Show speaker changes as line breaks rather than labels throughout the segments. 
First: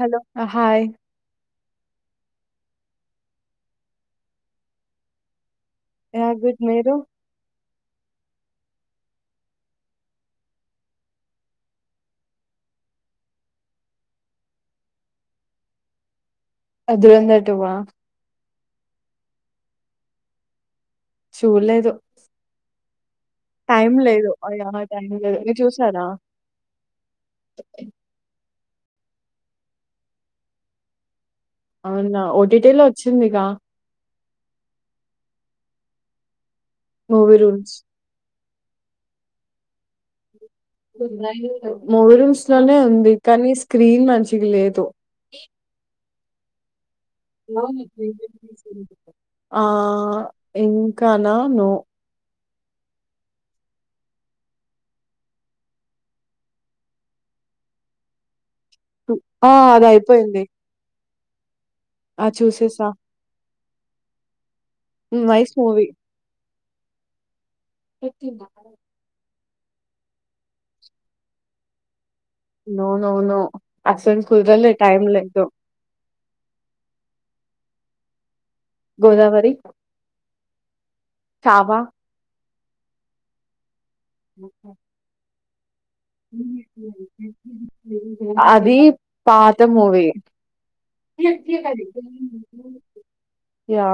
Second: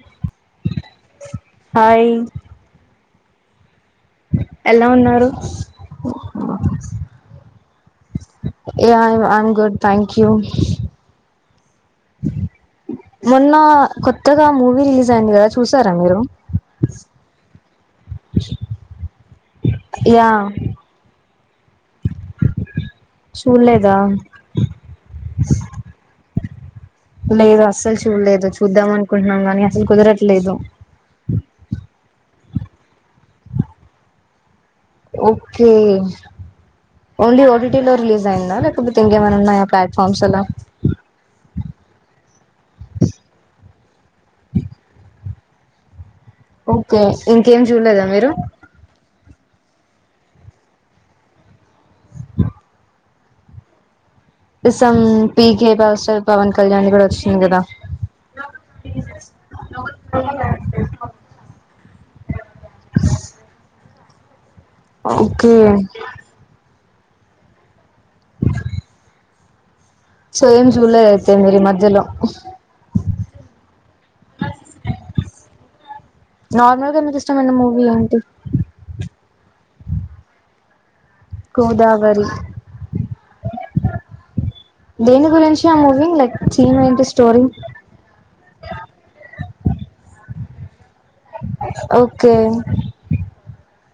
Hello hi
hi ఎలా ఉన్నారు.
Yeah good మీరు
ఏ I I'm good thank you you మొన్న కొత్తగా మూవీ రిలీజ్ అయింది. గాదా చూసారా మీరు
ఆ దురెందర్ టు వా
ఇగ
చూడ్లేదు. టైం
చూడలేదా
లేదు. ఆ యా హా టైం లేదు మీరు చూసారా.
లేదు. అస్సల్ చూడ్లేదు చూ ద్దాం అనుకుంటున్నాం గానీ అస్సల్ కుదరట్లేదు.
అవునా ఓటీటీ లో ఓచ్చిందిగా
ఓక్కే
మూవీ
ఓన్లీ
రూల్స్
ఓటీటీలో రిలీజ్ దయిందా లేకపోతే ఇంకేమైనా ఉన్నాయా ప్లాట్ఫామ్స్ అలా
మూవీ రూల్స్ లోనే ఉంది. కానీ స్క్రీన్ మంచిగా లేదు.
ఓ కే ఇంకేం చూడ్లేదా మీరు
ఆ ఇంకా నా నో
సం పీకే పవర్ పవన్ కళ్యాణ్ ది కూడా వోచ్చింది. గదా
ఆ అదయిపోయింది ఆ చూసేసా నైస్
ఓకే
పెట్టి మా
సో ఏం చూల్లేదు అయితే మీరి ఈ మధ్యలో
అవునవును అసలు కుదరలే, టైమ్ లేదు.
నార్మల్గా నాకు ఇష్టమండి మూవీ అంటే
గోదావరి చావా
గోదావరి దేని గురించి ఆ మూవీ లైక్ థీమ్ ఏంటి స్టోరీ
అది పా త movie
okay
yeah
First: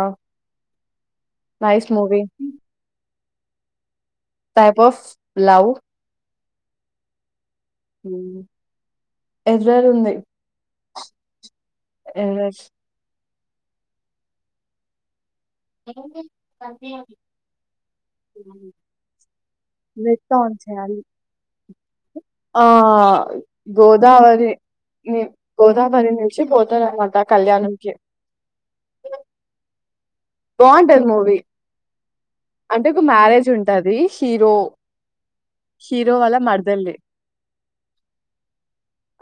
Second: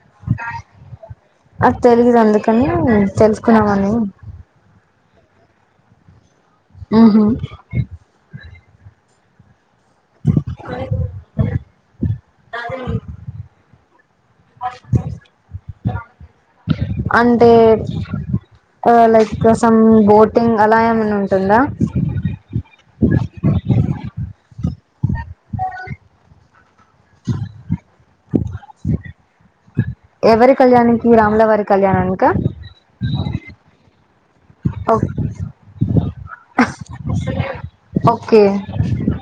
nice movie
కున్నామని
టైప్ ఆఫ్ లవ్
ఊహూ
ఉమ్ ఎర్రర్ ఉంది, errors
as like some
net
boating
on
అలా
చేయాలి
ఏమైనా ఉంటుందా
ఆ గోదావరి గోదావరి నుంచి పో తామట్ట కళ్యాణంకి
ఎవరి
బాగుంటది
కళ్యాణనికి
మూవీ
రాములవారి కళ్యాణానికి
అంటే ఒక మ్యారేజ్ ఉంటది హీరో హీరో హీరో వాళ్ళ మరదల్ది
వస్తలేదు ఓకే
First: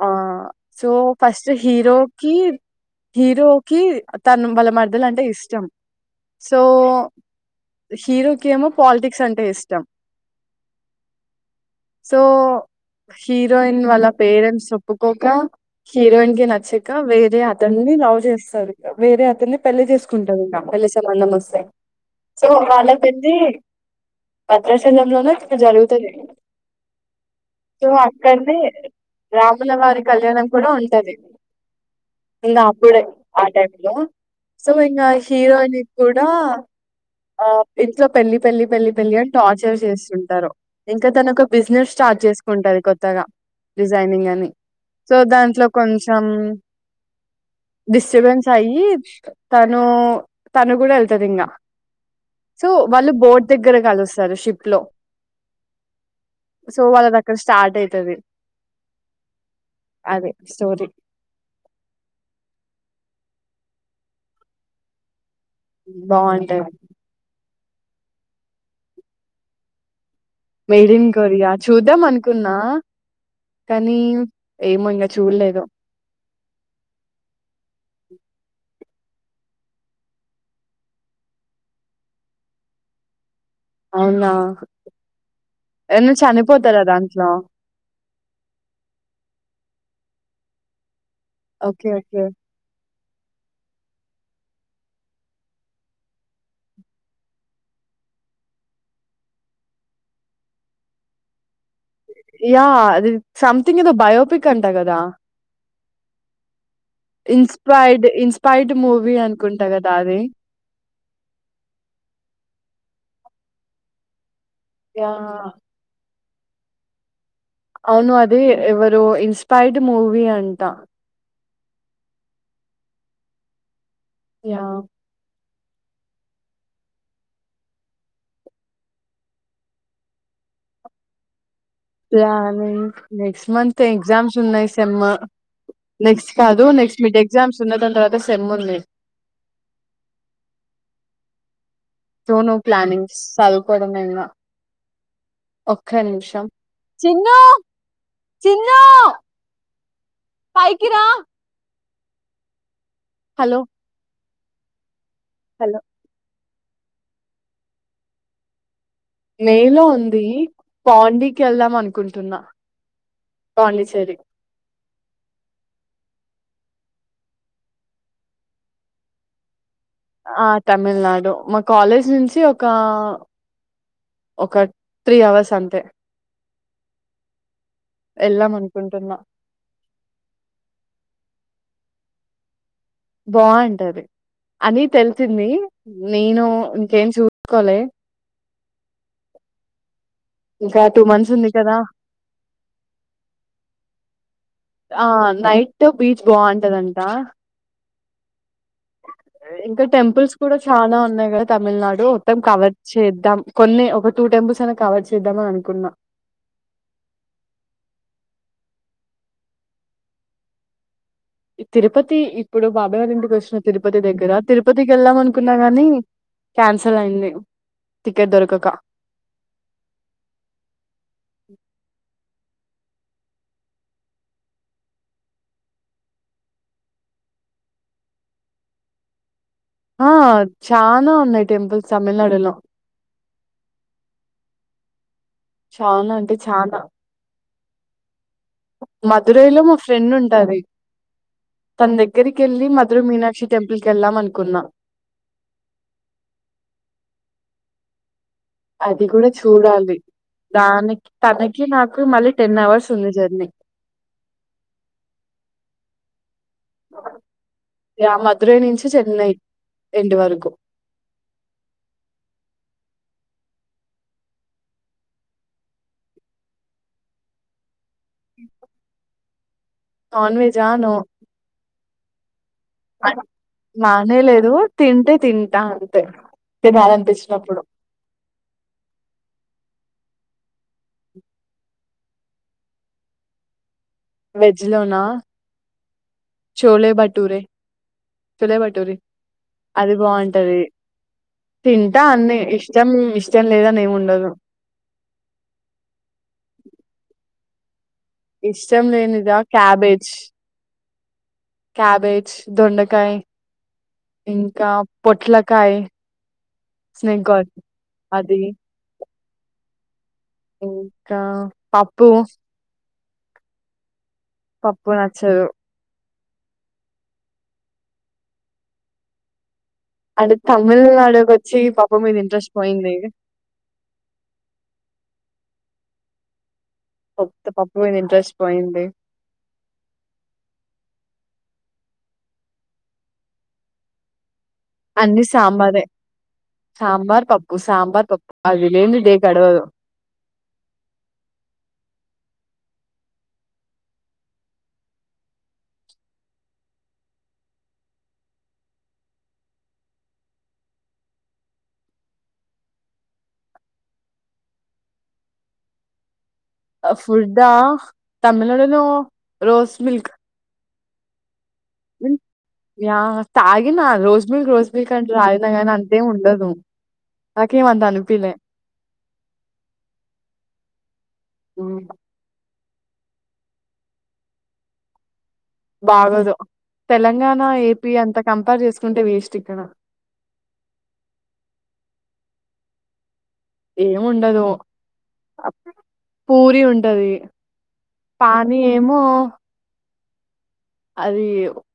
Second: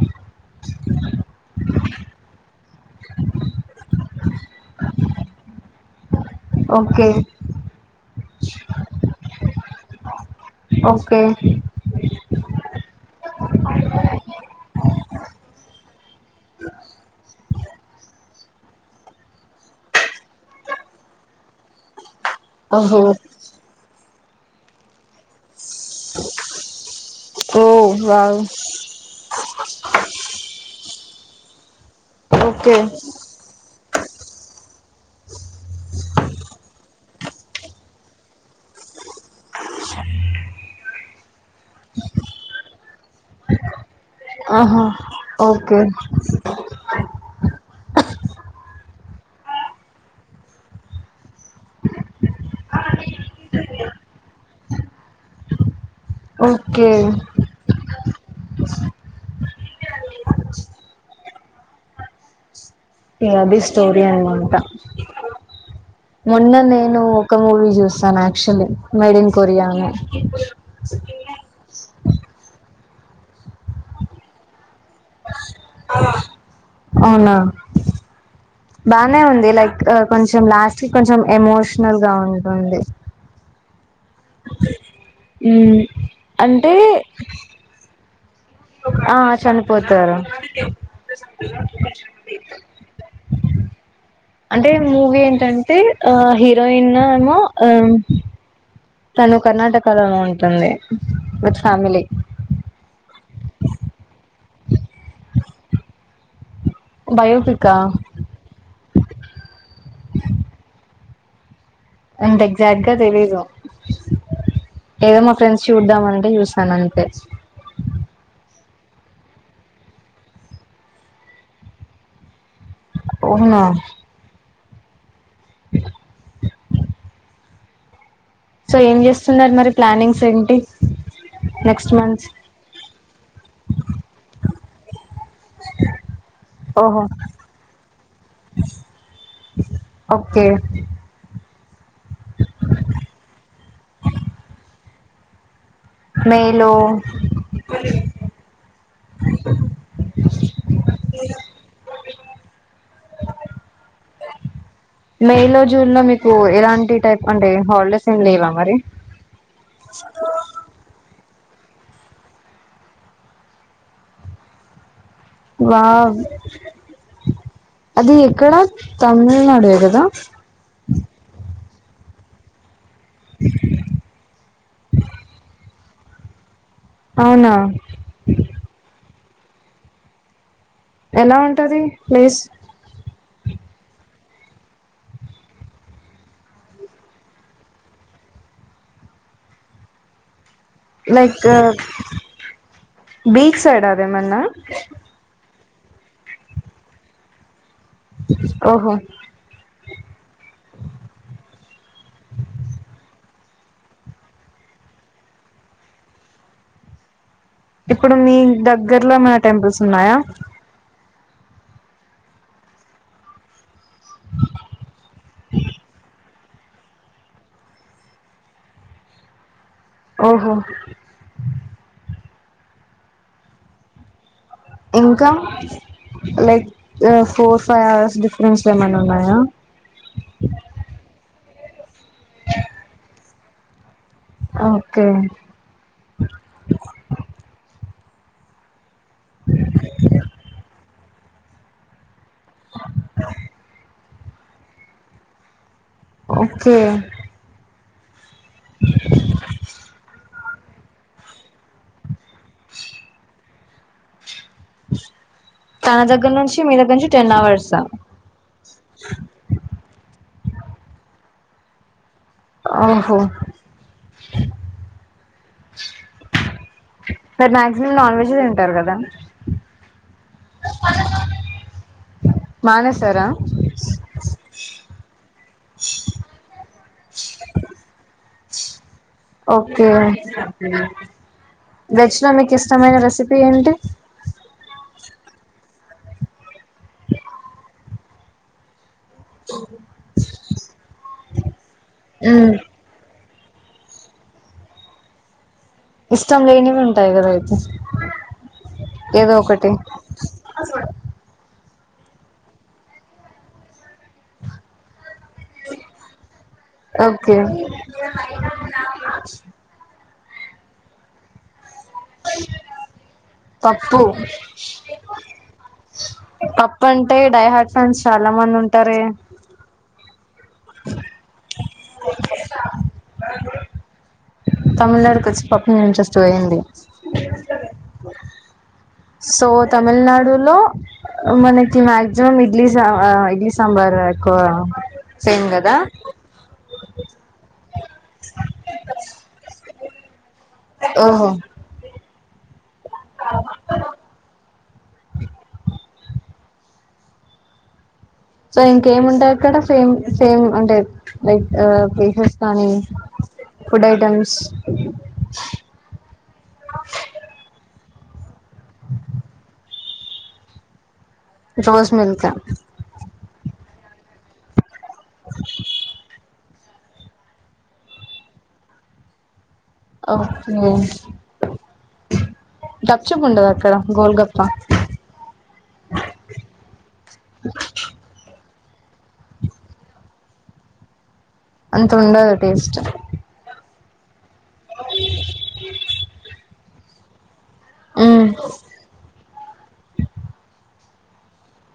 ఆ సో ఫస్ట్ హీరోకిి హీరోకి తను వాళ్ళ మరదలు అంటే ఇష్టం సో
ఓకే
హీరో ఇంకేమో పాలిటిక్స్ అంటే ఇష్టం
ఓకే
సో హీరోయిన్ వాళ్ల పేరెంట్స్ చెప్పుకోక హీరోయిన్ కి నచ్చక వేరే అతడిని లవ్ చేస్తాది వేరే అతని పెళ్లి చేసుకుంటది ఇంకా పెళ్లి సంబంధం వస్తే సో వాల
ఓహో
పెద్ది భద్రాచలంలోన సొ జరుగుతది
ఓ
సొ
వావ్
అక్కడినే రాముల వారి కళ్యాణం కూడా ఉంది ఉంటాది ఇంకా
ఓకే
అప్పుడే ఆ టైంలో సో ఇంకా హీరోయిన్ కూడా ఆ ఇంట్లో పెళ్లి పెళ్లి పెళ్లి పెళ్లి అంటు టార్చర్ చేస్తుంటారు ఇక తనకు బిజినెస్ స్టార్ట్ చేసుకుంటాది కొత్తగా బిస్ ఎన [inaudible] హ బియ్యాన్ని
ఆహా
సో దాంట్లో
ఓకే
కొంచెం డిస్టర్బెన్స్ అయి తను తను కూడా వెళ్తది ఇంకా సో వాళ్ళు బోర్ట్ దగ్గర కలుస్తారు షిప్ లో సో
ఓకే
వాళ్లది అక్కడ స్టార్ట్ అయితది అదే స్టోరి
హొ అది స్టోరి అనమాట మొన్న
బాగుంటది
నేను ఒక మూవీ చూస్తాను యాక్చుల్లీ మేడ్ఇన్ కొరియానే
మెరిన్ కొరియా చూద్దాం అనుకున్నా కానీ ఏమో ఇంకా చూల్లేదు
అవునా బానే ఉంది లైక్ కొంచెం లాస్ట్ కి కొంచెం ఎమోషనల్ గా ఉంటుంది
అవునా
మ్మ్
ఎవన్న
అంటే
చనిపోతారా దాంట్లో
ఆ చనిపోతారు
ఓకే ఓకే
అంటే మూవీ ఏంటంటే ఆ హీరోయిన్ ఏమో ఆ తను కర్ణాటక లోనే ఉంటుంది. విత్ ఫ్యామిలీ
యా అది సంథింగ్ ఎదొ బయోపిక్ అంటా కదా ఇన్స్
బయోపికా
ప్రెర్డ్ ఇన్స్ పెర్డ్ మూవీ అనుకుంటా కదా అది
అంత ఎగ్జాట్ గా తెలీదు ఏమో
యాహ్!
ఫ్రెండ్స్ చూద్దాం అంటే తనంతే
అవును అది ఎవరు ఇన్స్పైైర్డ్ మూవి అంటా
అవున
యా
[inaudible] సో ఏం జేస్తున్నారు మరి ప్లానింగ్స్ ఏంటి నెక్స్ట్ మంత్
ప్లాని నెక్స్ట్ మంత్ ఎగ్జామ్స్ ఉన్నాయి సెమ్ నెక్స్ట్ కాదు
ఓహో
నెక్స్ట్ మిడ్ ఎగ్జామ్స్ ఉన్న దాని తర్వాత సెమ్ ఉంది
ఓకే
సో నొ ప్లానింగ్స్ చదువుకోవడమే ఇంగా ఒక్క నిమిషం
మేలో
చిన్ను చిన్నూ పైకిరా హలో
మే లో
హలో.
జూన్ లో మీకు ఇలాంటి టైప్ అంటె హాలిడేస్ ఏమి లేవా మరి
వే లో ఉంది పాండిక్ కెళ్దాం అనుకుంటున్నా పాండిచ్చేరి
వావ్ అది ఎక్కడ తమిల్నాడేగ
ఆ తమిల్నాడు మ కాలెజ్ నుంచి ఒకా ఒక త్రీ అవర్స్ అంతే
అవునా
ఎల్దామ్ అనుకుంటున్నా
ఎలా ఉంటది ప్లేస్
బావుంటది అది తెలిసింది నేను ఇంకేం చూకోలే ఇంకా టూ మంత్స్
లైక్
ఉంది కదా
బీచ్ సైడ్ అదేమన్నా
సో బీచ్ బాగుంటదంటా
[inaudible]
ఇంకా టెంపుల్స్ కూడా చానా ఉన్నాయి కదా తమిల్నాడు మొత్తం కవర్ చేద్దాం కొన్ని ఒక టూ టెంపుల్స్ అయినా కవర్ చేద్దామననుకున్నా
ఇప్పుడు మీ దగ్గర్లో ఏమనా టెంపుల్స్ ఉన్నాయా
ఇ తిరుపతి ఇప్పుడు బాబాయ్ వాళ్ళ ఇంటికి వచ్చినం తిరుపతి దగ్గర తిరుపతికి ఎళ్దాం అనుకున్నా గాని క్యాన్సీల్ అయింది టికెట్ దొరుకక
ఓహొ ఇంక లెక్ ఆ ఫోర్ ఫైవ్ అవర్స్ డిఫరెన్స్ లో ఏమన్నా ఉన్నాయా
ఆ చాన ఉన్నాయి టెంపుల్స్ తమిల్నాడులో
ఓకె
చాన అంటే చానా [inaudible] మధురైలో మ ఫ్రెండ్ ఉంటది తందక్ గ్గరికెళ్లి మదుర మీనాక్షి టెంపల్ కెల్డం అన్ కున్నా
ఓకే
అది కూడ చూడాలి దానికి తనకి నాకు మళ్ళీ టెన్ అవర్స్ ఉంది జర్నీ
తన దగ్గర్నుంచి
యా మధురై నుంచి చెన్నై ఇంటి వరకు
ఆ హావ్ మరి మక్ జిమమ్ నాన్ వెజ్ ఏ తింటారు కదా
నాన్ వెజా నో
మానేసారా
తిన్టే తింట అంతే తినల్పిచ్ నప్పుడు
ఓకే వెజ్లో మీకు ఇష్టమైన రెసిపీ ఏంటి
వెజ్ లోనా చోలే భట్టురే చోలే భటూరీ అది బావుంటది తింటా అన్ని
మ్మ్
ఇష్టం ఇష్ ష్టం లేదా నేమ్ ఉండదు
ఇష్టం లేనివి ఉంటాయి గదా అయితే
ఇష్టం
ఏదో
లెనిదా
ఒకటి
క్యాబేజ్ క్యాబేజ్ దొండకాయ్ ఇంకా పొట్లకాయ్
ఓకే
ఇంకా పాప్ పూ
పప్పు
పప్పు నచ్చదు
పప్పు అంటే డైహాట్ ఫండ్స్ చాలా మంది ఉంటారే
చీ పప్పు మీద ఇంట్రెస్ట్ పోయిందే ఇగ
తమిళనాడుకి వచ్చి పప్పు మీద ఇంట్రెస్ట్ పోయింది
ప్పు పప్పు మీద ఇంట్రెస్ట్ పోయింది
సో తమిళనాడులో మనకి మ్యాక్సిమమ్ ఇడ్లీ సా ఆ ఇడ్లీ సాంబార్ ఎక్కువ
అన్నిీ
సేమ్ కదా
సాంబారే సాంబార్ పప్పు సాంబార్ పప్పు అది లేంది డే గడవదు
ఓహో సో ఇంకేముంటక్కడ సేమ్ సేమ్ అంటే లైక్ ప్లేసెస్ కానీ ఫుడ్ ఐటెమ్స్
ఫుడ్డా తమిళనాడులో రోస్ మిల్క్
రోజ్ మీల్కా
తాగినా రోజ్ మిల్క్ రోజ్ మిల్కన్త తాగిన కానీ అంతేం ఉండదు నాకేం అంత అనిపీలే
ఓకె గప్చప్ ఉండద అక్కడ గోల్ గప్ప
బాగోదు తెలంగాణ ఏపీ అంతా కంపేర్ చేస్ కుంటే వేస్టిక్కడ
ఇంతగుండద టేస్ట్
ఏముండదు టది
మ్మ్
పానీ ఏమో అది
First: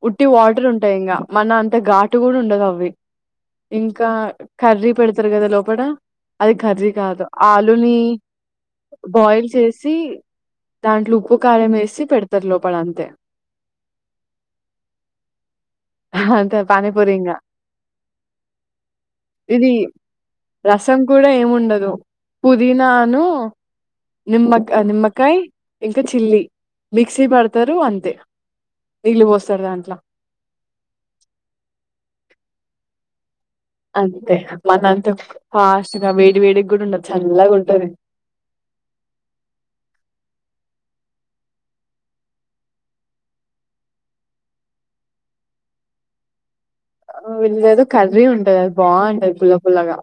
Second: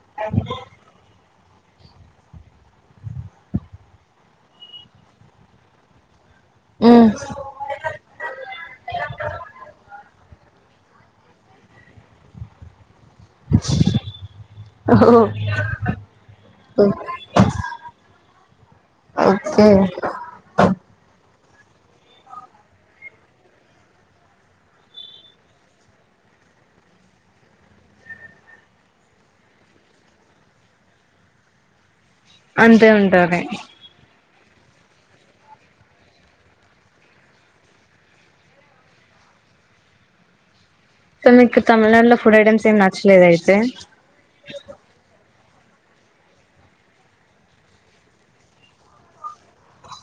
ఉట్టి వాటర్ ఉంటాయి ఇంగా మన అంత ఘాటు కూడా ఉండదు అవి ఇంకా కర్రీ పెడతారు కదా లోపట అది ఖర్రి
మ్మ్
కాదు ఆలుని బాయిల్ చేసి దాంట్లో ఉప్పుకారం వేసి పెడతారు లోపల అంతే
హో
అంతే పానీపూరిఇంగ
ఓకే
ఇది రసం కూడా ఏముం ఉండదు పుదీనాను నిమ్మకా నిమ్మకాయ ఇంకా చిల్లీ మిక్సీ పడతారు అంతే నీళ్ళుపోస్తారు దాంట్ల
అంతే ఉంటాది
అంతే మనంత ఫాస్ట్గా వేడి వేడి కూడా ఉండదు చల్లగా ఉంటది
సో మీకు తమిళనాడులో ఫుడ్ ఐటమ్స్ ఏమి నచ్చలేద అయితే
ఆ విన్లేదు కర్రీ ఉంటంది అది బాగుంటది పుల్ల పుల్లగా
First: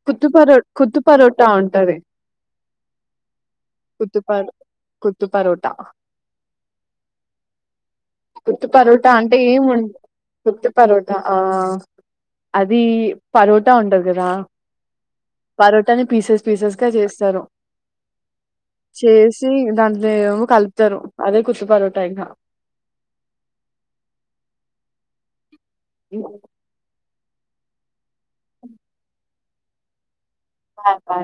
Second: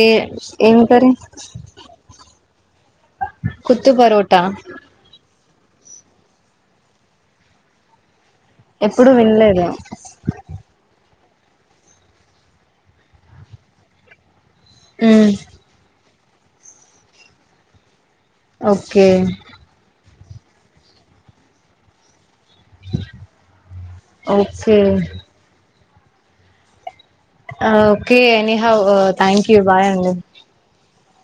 ఏ
కుత్తుపరో
ఏం
కుత్తు
కర్రీ
పరోటా ఉంటది కుత్తు పడ్ కుత్తు పారొట్ ట కుత్తు పరోట
ఎప్పుడు
అంటే
వినలేదు
ఏంఉ కుత్తు పరోట ఆ అది పరోటా ఉంటది కదా
అ
పరోటాని పీసెస్ పీసెస్ గా చేస్తారు
ఓకే
చేేసి దాన్ని అదే కలుపుతారు అదే కుర్ష్ పరోటా అయిపా
okay
uh
okay any have thank you bye అండి
ఆ